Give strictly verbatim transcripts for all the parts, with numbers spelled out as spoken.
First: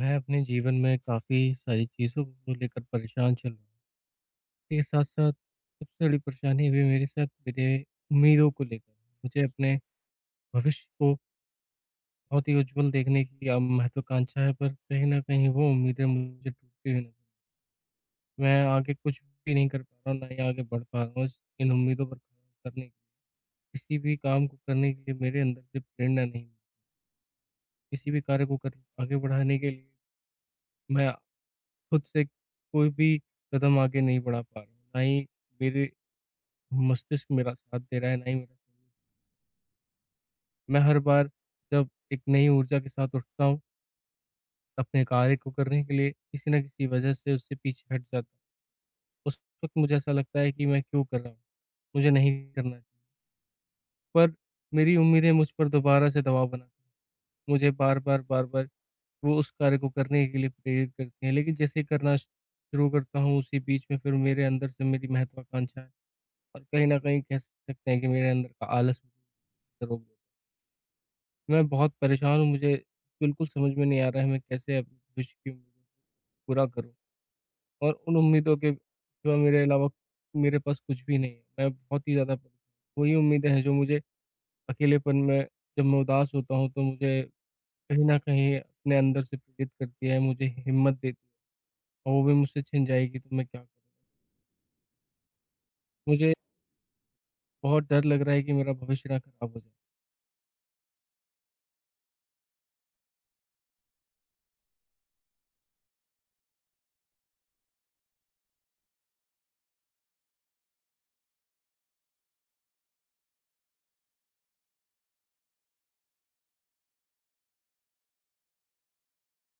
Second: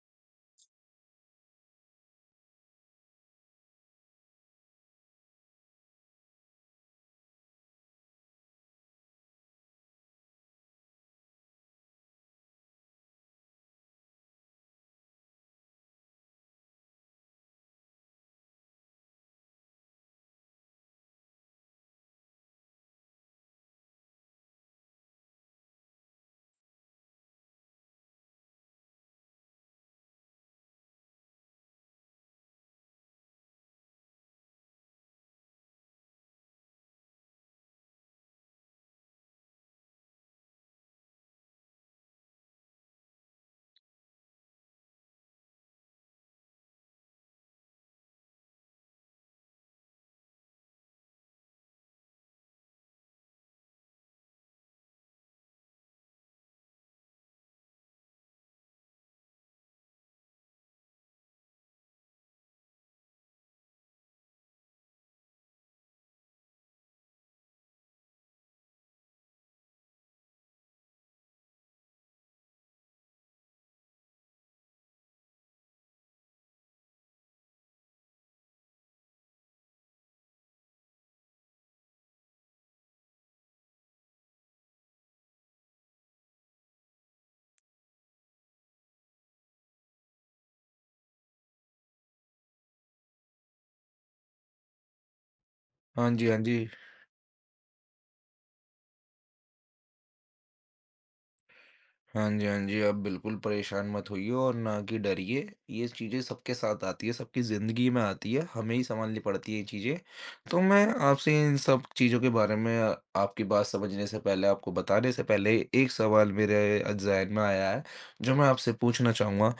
मैं अपने जीवन में काफ़ी सारी चीज़ों को लेकर परेशान चल रहा हूँ। इसके साथ-साथ सबसे बड़ी परेशानी भी मेरे साथ मेरे उम्मीदों को लेकर है। मुझे अपने भविष्य को बहुत ही उज्ज्वल देखने की अ, महत्वाकांक्षा है, पर कहीं न कहीं वो उम्मीदें मुझे टूटती हुई नज़र मैं आगे कुछ भी नहीं कर पा रहा हूँ, ना ही आगे बढ़ पा रहा हूँ। इस इन उम्मीदों पर करने किसी भी काम को करने के लिए मेरे अंदर से प्रेरणा नहीं, मिली। किसी भी कार्य को कर आगे बढ़ाने के लिए मैं खुद से कोई भी कदम आगे नहीं बढ़ा पा रहा हूँ। ना ही मेरे मस्तिष्क मेरा साथ दे रहा है, ना ही मेरा शरीर। मैं हर बार जब एक नई ऊर्जा के साथ उठता हूँ, अपने कार्य को करने के लिए किसी न किसी वजह से उससे पीछे हट जाता हूँ। उस वक़्त मुझे ऐसा लगता है कि मैं क्यों कर रहा हूँ? मुझे नहीं करना चाहिए। पर मेरी उम्मीदें मुझ पर दोबारा से दबाव बनाती हैं। मुझे बार-बार, बार-बार वो उस कार्य को करने के लिए प्रेरित करती हैं। लेकिन जैसे ही करना शुरू करता हूँ, उसी बीच में फिर मेरे अंदर से मेरी महत्वाकांक्षाएँ और कहीं न कहीं कह सकते हैं कि मेरे अंदर का आलस भी रोक देता है। मैं बहुत परेशान हूँ, मुझे बिल्कुल समझ में नहीं आ रहा है मैं कैसे अपने भविष्य की उम्मीदें पूरा करूँ? और उन उम्मीदों के सिवा मेरे अलावा मेरे पास कुछ भी नहीं है। मैं बहुत ही ज़्यादा परेशान हूँ। वही उम्मीदें हैं जो मुझे अकेलेपन में जब मैं उदास होता हूँ तो मुझे कहीं न कहीं अपने अंदर से पीड़ित करती है, मुझे हिम्मत देती है, और वो भी मुझसे छिन जाएगी तो मैं क्या करूँ? हाँ जी, मुझे हाँ जी। बहुत डर लग रहा है कि मेरा भविष्य ना खराब हो जाए। हाँ जी, हाँ जी। आप बिल्कुल परेशान मत होइए और ना कि डरिए। ये चीज़ें सबके साथ आती है, सबकी ज़िंदगी में आती है, हमें ही सँभालनी पड़ती है ये चीज़ें। तो मैं आपसे इन सब चीज़ों के बारे में आ- आपकी बात समझने से पहले, आपको बताने से पहले एक सवाल मेरे अ, ज़हन में आया है, जो मैं आपसे पूछना चाहूँगा।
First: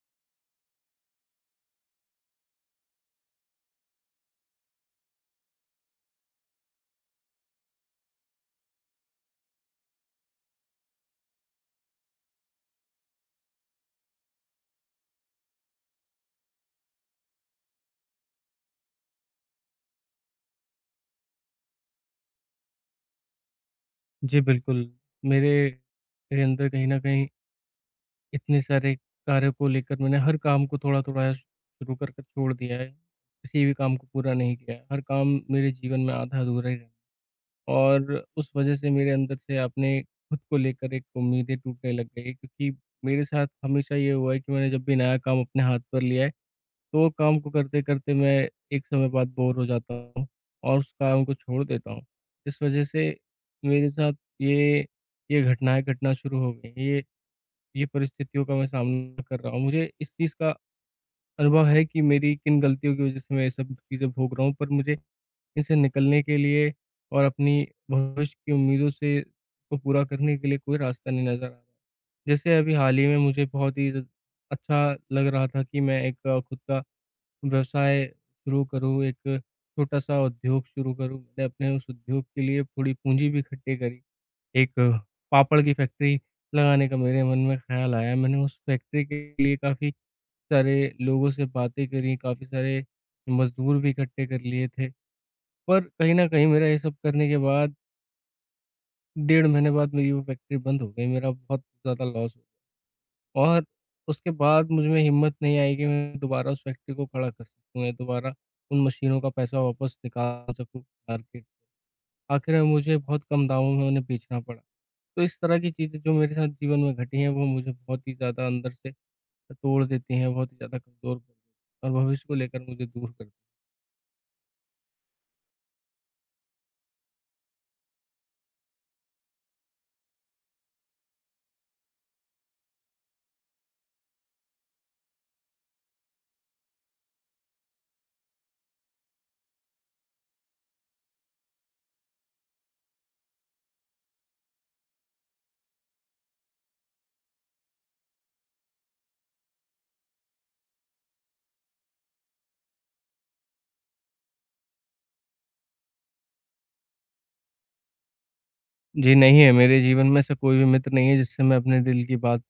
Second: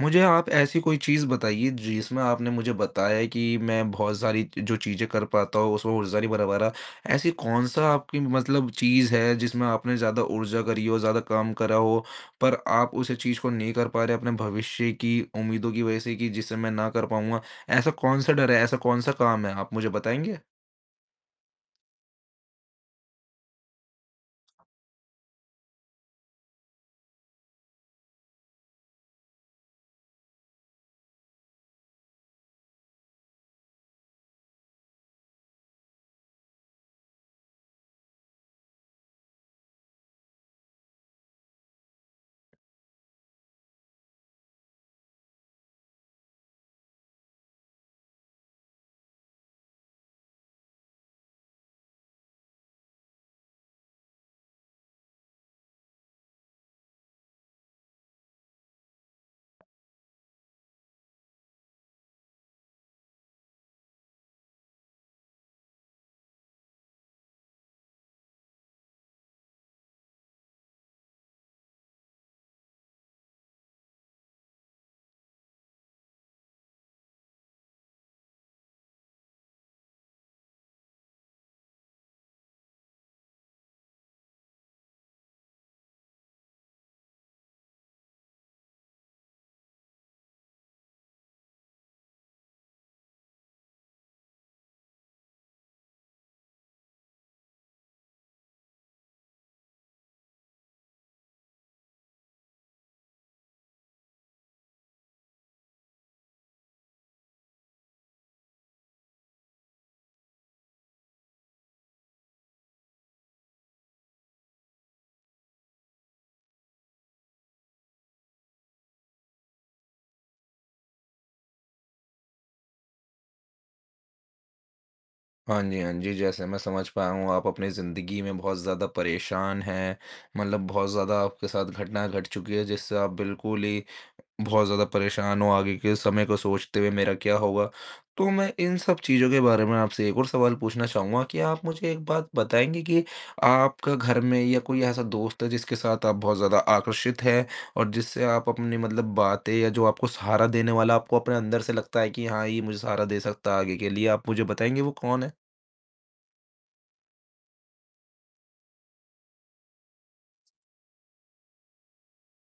मुझे आप ऐसी कोई चीज़ बताइए जिसमें आपने मुझे बताया है कि मैं बहुत सारी जो चीज़ें कर पाता हूँ उसमें ऊर्जा नहीं बना पा रहा। ऐसी कौन-सा आपकी मतलब चीज़ है जिसमें आपने ज़्यादा ऊर्जा करी हो, ज़्यादा काम करा हो, पर आप उस चीज़ को नहीं कर पा रहे अपने भविष्य की उम्मीदों की वजह से कि जिसे मैं ना कर पाऊँगा? ऐसा कौन-सा डर है, ऐसा कौन-सा काम है? आप मुझे बताएँगे? जी, बिल्कुल। मेरे मेरे अंदर कहीं न कहीं इतने सारे कार्य को लेकर मैंने हर काम को थोड़ा-थोड़ा शुरू कर कर छोड़ दिया है। किसी भी काम को पूरा नहीं किया है। हर काम मेरे जीवन में आधा-अधूरा ही रह और उस वज़ह से मेरे अंदर से आपने खुद को लेकर एक उम्मीदें टूटने लग गई हैं, क्योंकि मेरे साथ हमेशा ये हुआ है कि मैंने जब भी नया काम अपने हाथ पर लिया है तो काम को करते-करते मैं एक समय बाद बोर हो जाता हूँ और उस काम को छोड़ देता हूँ। इस वजह से मेरे साथ ये ये घटनाएँ घटना शुरू हो गई हैं। ये ये परिस्थितियों का मैं सामना कर रहा हूँ। मुझे इस चीज़ का अनुभव है कि मेरी किन गलतियों की वजह से मैं ये सब चीज़ें भोग रहा हूँ, पर मुझे इनसे निकलने के लिए और अपनी भविष्य की उम्मीदों से को पूरा करने के लिए कोई रास्ता नहीं नज़र आ रहा। जैसे अभी हाल ही में मुझे बहुत ही ज़ अच्छा लग रहा था कि मैं एक अ, खुद का व्यवसाय शुरू करूँ, एक छोटा-सा उद्योग शुरू करूँ। मैंने अपने उस उद्योग के लिए थोड़ी पूँजी भी इकट्ठी करी। एक अ, पापड़ की फैक्ट्री लगाने का मेरे मन में ख़्याल आया। मैंने उस फैक्ट्री के लिए काफ़ी सारे लोगों से बातें करी, काफ़ी सारे मज़दूर भी इकट्ठे कर लिए थे। पर कहीं न कहीं मेरा ये सब करने के बाद डेढ़ महीने बाद मेरी वो फैक्ट्री बंद हो गई, मेरा बहुत ज़्यादा लॉस हुआ और उसके बाद मुझ में हिम्मत नहीं आई कि मैं दोबारा उस फैक्ट्री को खड़ा कर सकूँ या दोबारा उन मशीनों का पैसा वापस निकाल सकूँ मार्केट से। आखिर मुझे बहुत कम दामों में उन्हें बेचना पड़ा। तो इस तरह की चीज़ें जो मेरे साथ जीवन में घटी हैं, वो मुझे बहुत ही ज़्यादा अंदर से तोड़ देती हैं, बहुत ही ज़्यादा कमज़ोर कर देती हैं और भविष्य को लेकर मुझे दूर कर देती हाँ जी, हाँ जी। जैसे मैं समझ पाया हूँ, आप अपनी ज़िंदगी में बहुत ज़्यादा परेशान हैं, मतलब बहुत ज़्यादा आपके साथ घटना घट चुकी है जिससे आप बिल्कुल ही बहुत ज़्यादा परेशान हो आगे के समय को सोचते हुए मेरा क्या होगा? तो मैं इन सब चीज़ों के बारे में आपसे एक और सवाल पूछना चाहूँगा कि आप मुझे एक बात बताएँगे कि आपका घर में या कोई ऐसा दोस्त है जिसके साथ आप बहुत ज़्यादा आकर्षित हैं और जिससे आप अपनी मतलब बातें, या जो आपको सहारा देने वाला आपको अपने अंदर से लगता है कि हाँ, ये मुझे सहारा दे सकता है आगे के लिए, आप मुझे बताएँगे वो कौन है? हैं। जी नहीं है, मेरे जीवन में ऐसा कोई भी मित्र नहीं है, जिससे मैं अपने दिल की बात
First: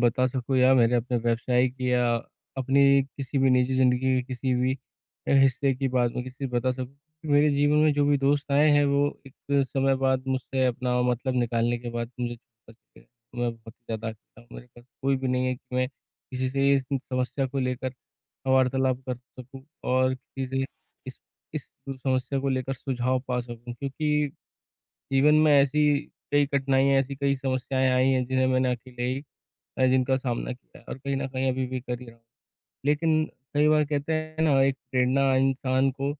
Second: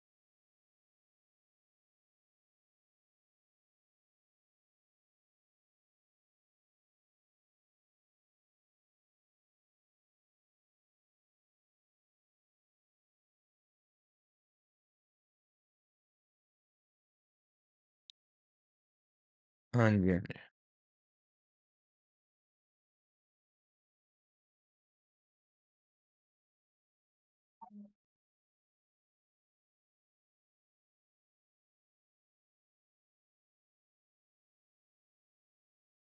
बता सकूँ या मैंने अपने व्यवसाय की या अपनी किसी भी निजी ज़िंदगी के किसी भी अ, हिस्से की बात मैं किसी से बता सकूँ। मेरे जीवन में जो भी दोस्त आए हैं वो एक समय बाद मुझसे अपना मतलब निकालने के बाद मुझे छोड़ करके गए। मैं बहुत ही ज़्यादा अकेला हूँ। मेरे पास कोई भी नहीं है कि मैं किसी से इस समस्या को लेकर वार्तालाप कर सकूँ हाँ जी, और हाँ जी। किसी से इस इस समस्या को लेकर सुझाव पा सकूँ, क्योंकि जीवन में ऐसी कई कठिनाइयाँ, ऐसी कई समस्याएँ आई हैं जिन्हें मैंने अकेले ही अ, जिनका सामना किया है और कहीं न कहीं अभी भी कर ही रहा हूँ। लेकिन कई बार कहते हैं ना एक प्रेरणा इंसान को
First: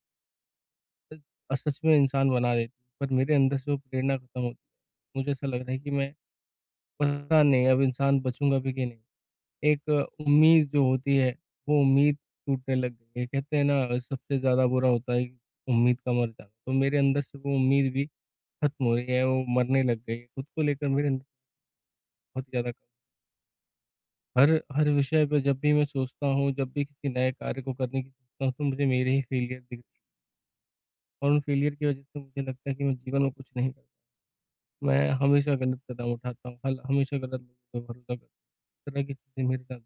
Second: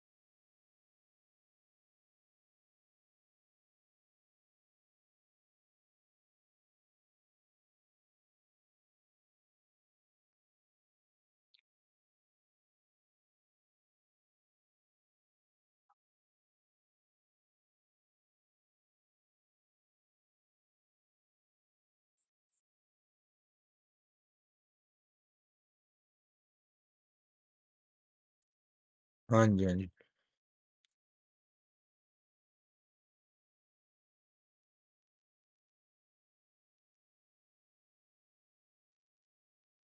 अ, सच में इंसान बना देती है, पर मेरे अंदर से वो प्रेरणा खत्म होती है। मुझे ऐसा लग रहा है कि मैं पता नहीं अब इंसान बचूँगा भी कि नहीं। एक उम्मीद जो होती है, वो उम्मीद टूटने लग गई है। कहते हैं ना सबसे ज़्यादा बुरा होता है उम्मीद का मर जाना। तो मेरे अंदर से वो उम्मीद भी खत्म हो रही है, वो मरने लग गई है। खुद को लेकर मेरे अंदर बहुत ज़्यादा हर हर विषय पे जब भी मैं सोचता हूँ, जब भी किसी नए कार्य को करने की सोचता हूँ, तो मुझे मेरे ही हाँ फेलियर जी, हाँ दिख जी। और उन फेलियर की वज़ह से मुझे लगता है कि मैं जीवन में कुछ नहीं कर मैं हमेशा गलत कदम उठाता हूँ, हल हमेशा गलत लोगों पे भरोसा करता हूँ। इस तरह की चीज़ें मेरे साथ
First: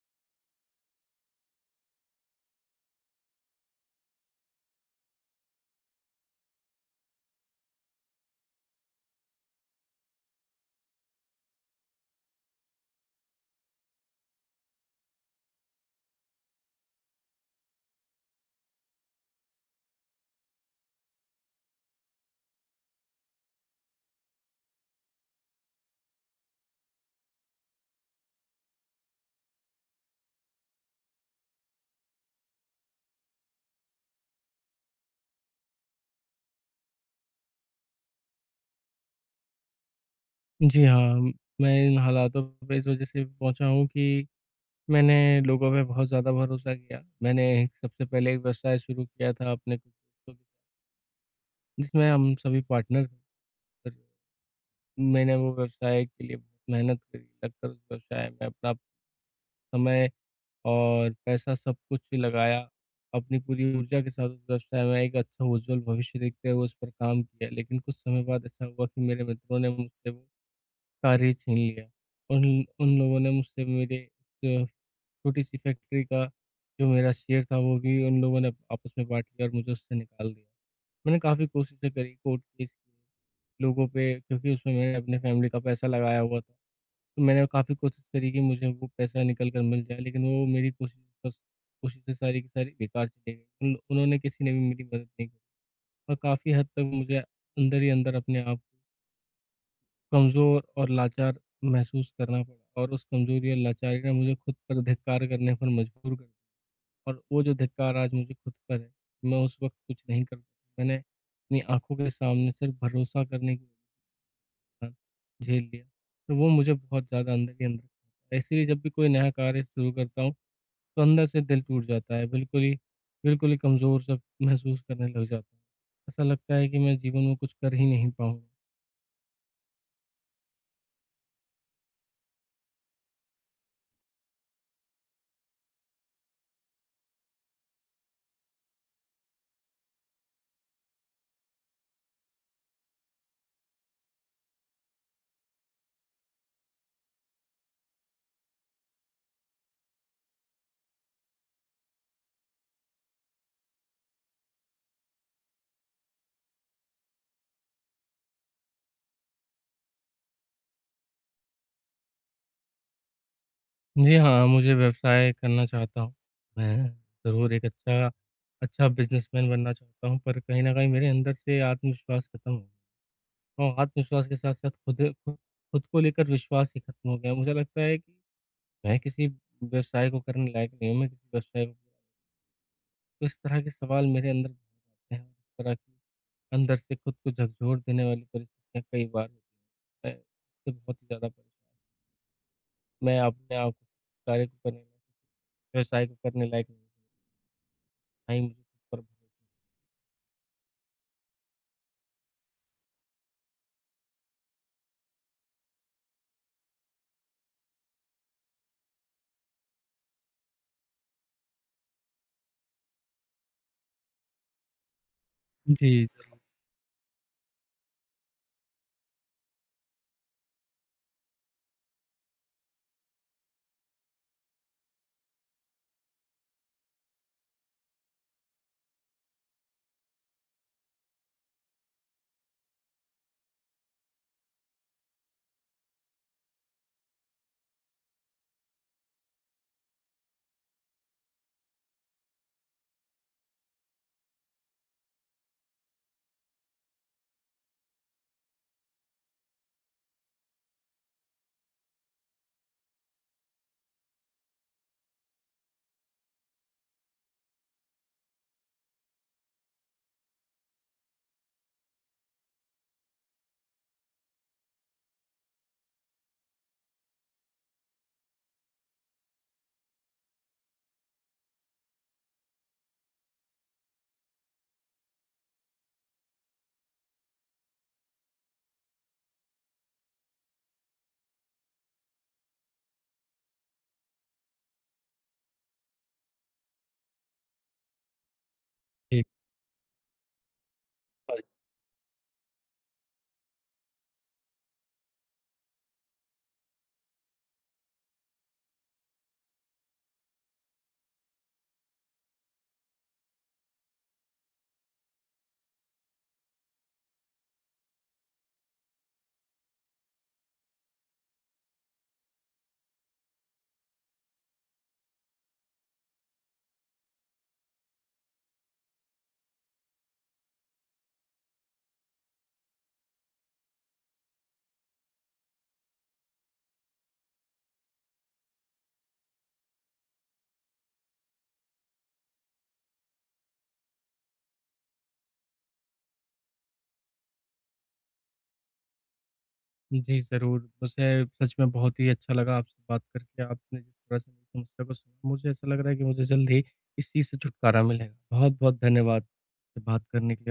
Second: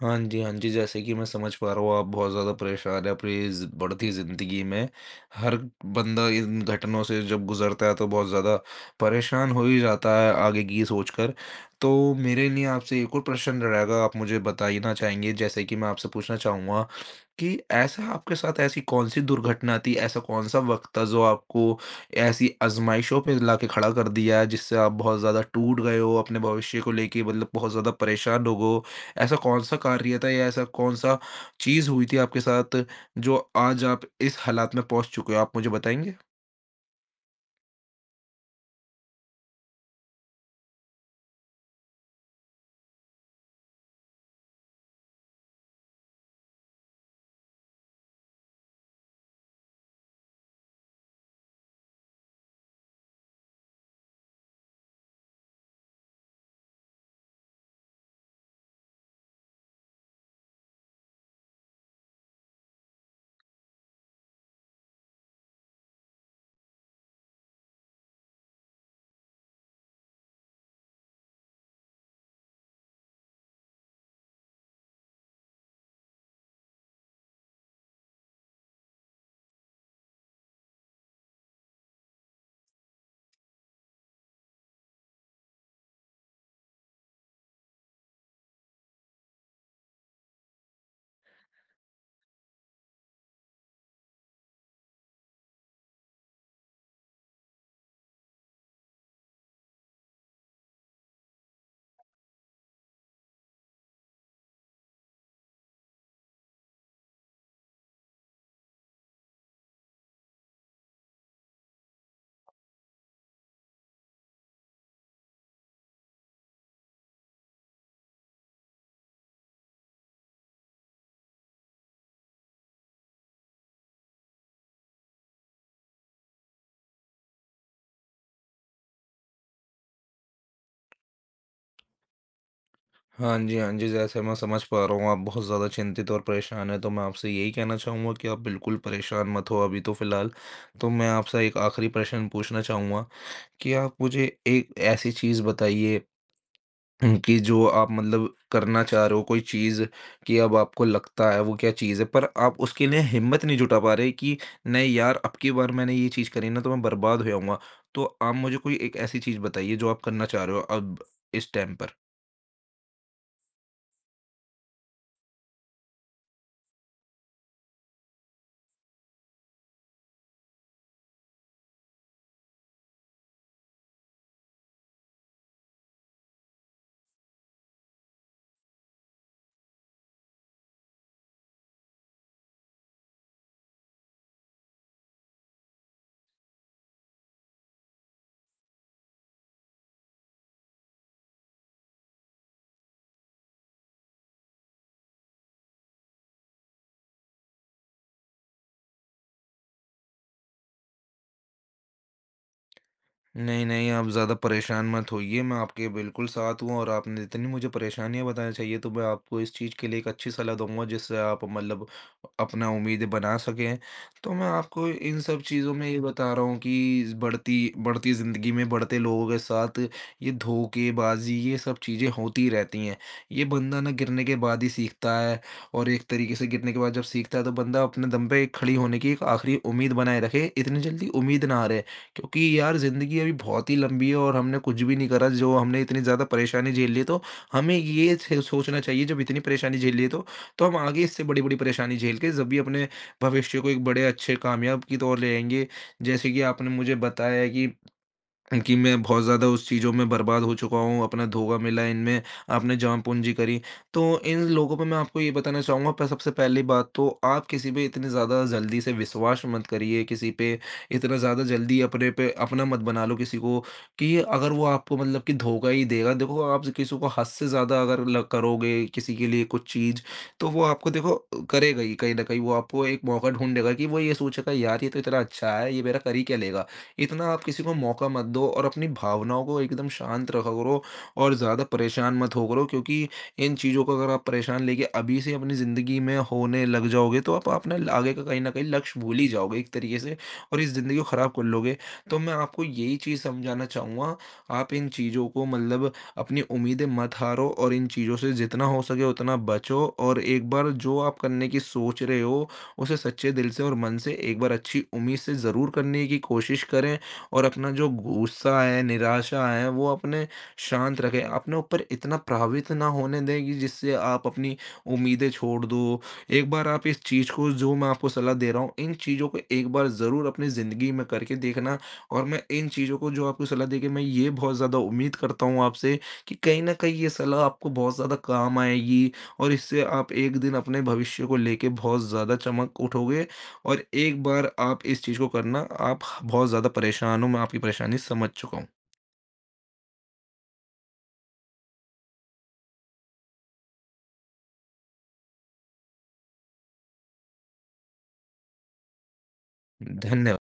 हाँ जी, हाँ जी, जैसे कि मैं समझ पा रहा हूँ, आप बहुत ज़्यादा परेशान हैं अपनी इस बढ़ती ज़िंदगी में। हर बंदा इन घटनाओं से जब गुज़रता है तो बहुत ज़्यादा परेशान हो ही जाता है आगे की सोचकर। तो मेरे लिए आपसे एक और प्रश्न रहेगा, आप मुझे बताना चाहेंगे, जैसे कि मैं आपसे पूछना चाहूँगा कि ऐसा आपके साथ ऐसी कौन-सी दुर्घटना थी, ऐसा कौन-सा वक़्त था जो आपको ऐसी आज़माइशों पे लाके खड़ा कर दिया है जिससे आप बहुत ज़्यादा टूट गए हो, अपने भविष्य को लेके मतलब बहुत ज़्यादा परेशान हो गो ऐसा कौन सा कार्य था या ऐसा कौन सा चीज़ हुई थी आपके साथ जो आज आप इस हालात में पहुँच चुके हो? आप मुझे बताएँगे? जी हाँ, मैं इन हालातों पे इस वज़ह से पहुँचा हूँ कि मैंने लोगों पे बहुत ज़्यादा भरोसा किया। मैंने सबसे पहले एक व्यवसाय शुरू किया था अपने कुछ दोस्तों के साथ, जिसमें हम सभी पार्टनर थे। पर मैंने वो व्यवसाय के लिए बहुत मेहनत करी, लगकर उस व्यवसाय में अपना समय और पैसा सब कुछ ही लगाया। अपनी पूरी ऊर्जा के साथ उस व्यवसाय में एक अच्छा उज्ज्वल भविष्य देखते हुए उस पर काम किया। लेकिन कुछ समय बाद ऐसा हुआ कि मेरे मित्रों ने मुझसे वो कार्य छीन लिया। उन उन लोगों ने मुझसे मेरे अ, छोटी-सी फैक्ट्री का जो मेरा शेयर था वो भी उन लोगों ने आपस में बाँट लिया और मुझे उससे निकाल दिया। मैंने काफ़ी कोशिशें करी, कोर्ट केस किए, लोगों पे, क्योंकि उसमें मैंने अपने फैमिली का पैसा लगाया हुआ था। तो मैंने काफ़ी कोशिश करी कि मुझे वो पैसा निकल कर मिल जाए, लेकिन वो मेरी कोशिश बस कोशिशें सारी की सारी बेकार चली गई। उन उन्होंने किसी ने भी मेरी मदद नहीं की और काफ़ी हद तक मुझे अंदर ही अंदर अपने आप कमज़ोर और लाचार महसूस करना पड़ा, और उस कमज़ोरी और लाचारी ने मुझे खुद पर धिक्कार करने पर मजबूर कर दिया। और वो जो धिक्कार आज मुझे खुद पर है, मैं उस वक़्त कुछ नहीं कर पाया। मैंने अपनी आँखों के सामने सिर्फ़ भरोसा करने की वजह से झेल लिया, तो वो मुझे बहुत ज़्यादा अंदर ही अंदर खाता है। इसीलिए जब भी कोई नया कार्य शुरू करता हूँ, तो अंदर से दिल टूट जाता है, बिल्कुल ही बिल्कुल ही कमज़ोर-सा महसूस करने लग जाता हूँ। ऐसा लगता है कि मैं जीवन में कुछ कर ही नहीं पाऊँगा। हाँ जी, हाँ जी। जैसे मैं समझ पा रहा हूँ, आप बहुत ज़्यादा चिंतित और परेशान हैं, तो मैं आपसे यही कहना चाहूँगा कि आप बिल्कुल परेशान मत हो अभी तो फ़िलहाल। तो मैं आपसे एक आखिरी प्रश्न पूछना चाहूँगा कि आप मुझे एक ऐसी चीज़ बताइए हुँ, कि जो आप मतलब करना चाह रहे हो, कोई चीज़ कि अब आपको लगता है वो क्या चीज़ है, पर आप उसके लिए हिम्मत नहीं जुटा पा रहे कि नहीं यार, अब की बार मैंने ये चीज़ करी ना तो मैं बर्बाद हो जाऊँगा। तो आप मुझे कोई एक ऐसी चीज़ बताइए जो आप करना चाह रहे हो अब इस टाइम पर? जी हाँ, मुझे व्यवसाय करना चाहता हूँ। मैं ज़रूर एक अच्छा अच्छा बिज़नेसमैन बनना चाहता हूँ, पर कहीं न कहीं मेरे अंदर से आत्मविश्वास खत्म हो गया और आत्मविश्वास के साथ-साथ खुद खु खुद को लेकर विश्वास ही खत्म हो गया। मुझे लगता है कि मैं किसी व्यवसाय को करने लायक नहीं हूँ, मैं किसी व्यवसाय को तो इस तरह के सवाल मेरे अंदर आते हैं। इस तरह की अंदर से खुद को झकझोर देने वाली परिस्थितियाँ कई बार होती हैं। इससे बहुत ही ज़्यादा परेशान मैं अपने आप को कार्य को करने में व्यवसाय को करने लायक नहीं हूँ। आई मुझे खुद पर भरोसा। नहीं, नहीं, आप ज़्यादा परेशान मत होइए, मैं आपके बिल्कुल साथ हूँ, और आपने जितनी मुझे परेशानियाँ बतानी चाहिए, तो मैं आपको इस चीज़ के लिए एक अच्छी सलाह दूँगा, जिससे आप मतलब अपना उम्मीदें बना सकें। तो मैं आपको इन सब चीज़ों में ये जी, बता रहा हूँ कि इस बढ़ती बढ़ती ज़िंदगी में बढ़ते लोगों के साथ ये धोखेबाज़ी, ये सब चीज़ें होती रहती हैं। ये बंदा ना गिरने के बाद ही सीखता है, और एक तरीके से गिरने के बाद जब सीखता है, तो बंदा अपने दम पे खड़ी होने की एक आखिरी उम्मीद बनाए रखे, इतनी जल्दी उम्मीद ना हारे। क्योंकि यार, ज़िंदगी अभी बहुत ही लंबी है और हमने कुछ भी नहीं करा, जो हमने इतनी ज़्यादा परेशानी झेल ली है, तो हमें ये थे- सोचना चाहिए जब इतनी परेशानी झेल ली है तो तो हम आगे इससे बड़ी बड़ी परेशानी झेल के जब भी अपने भविष्य को एक बड़े अच्छे कामयाब की तौर ले आएंगे, जैसे कि आपने मुझे बताया कि कि मैं बहुत ज़्यादा उस चीज़ों में बर्बाद हो चुका हूँ, अपना धोखा मिला इनमें, आपने जान-पूँजी करी। तो इन लोगों पे मैं आपको ये बताना चाहूँगा, प सबसे पहली बात तो आप किसी पे इतनी ज़्यादा जल्दी से विश्वास मत करिए, किसी पे इतना ज़्यादा जल्दी अपने पे अपना मत बना लो किसी को कि अगर वो आपको मतलब कि धोखा ही देगा। देखो, आप किसी को हद से ज़्यादा अगर ल करोगे, किसी के लिए कुछ चीज़, तो वो आपको देखो, करेगा ही कहीं न कहीं। वो आपको एक मौका ढूँढ देगा कि वो ये सोचेगा, "यार, ये तो इतना अच्छा है, ये मेरा कर ही क्या लेगा?" इतना आप किसी को मौका मत दो और अपनी भावनाओं को एकदम शांत रखा करो और ज़्यादा परेशान मत हो करो, क्योंकि इन चीज़ों को अगर आप परेशान लेके अभी से अपनी ज़िंदगी में होने लग जाओगे तो आप अपना आगे का कहीं न कहीं लक्ष्य भूल जी। ही जाओगे एक तरीके से, और इस ज़िंदगी को ख़राब पर कर लोगे। तो मैं आपको यही चीज़ समझाना चाहूँगा, आप इन चीज़ों को मतलब अपनी उम्मीदें मत हारो और इन चीज़ों से जितना हो सके उतना बचो, और एक बार जो आप करने की सोच रहे हो उसे सच्चे दिल से और मन से एक बार अच्छी उम्मीद से ज़रूर करने की कोशिश करें, और अपना जो गुस्सा है, निराशा है, वो अपने शांत रखें। अपने ऊपर इतना प्रभावित ना होने दें कि जिससे आप अपनी उम्मीदें छोड़ दो। एक बार आप इस चीज़ को जो मैं आपको सलाह दे रहा हूँ, इन चीज़ों को एक बार ज़रूर अपनी ज़िंदगी में करके देखना, और मैं इन चीज़ों को जो आपको सलाह देके, मैं ये बहुत ज़्यादा उम्मीद करता हूँ आपसे कि कहीं न कहीं ये सलाह आपको बहुत ज़्यादा काम आएगी, और इससे आप एक दिन अपने भविष्य को लेके बहुत ज़्यादा चमक उठोगे। और एक बार आप इस चीज़ को करना, आप बहुत ज़्यादा परेशान हो, मैं आपकी परेशानी समझ चुका हूँ। जी, ज़रूर। मुझे सच में बहुत ही अच्छा लगा आपसे बात करके। आपने जिस तरह से मेरी समस्या को सुना, मुझे ऐसा लग रहा है कि मुझे जल्द ही इस चीज़ से छुटकारा मिलेगा। बहुत-बहुत धन्यवाद बात करने धन्य के लिए।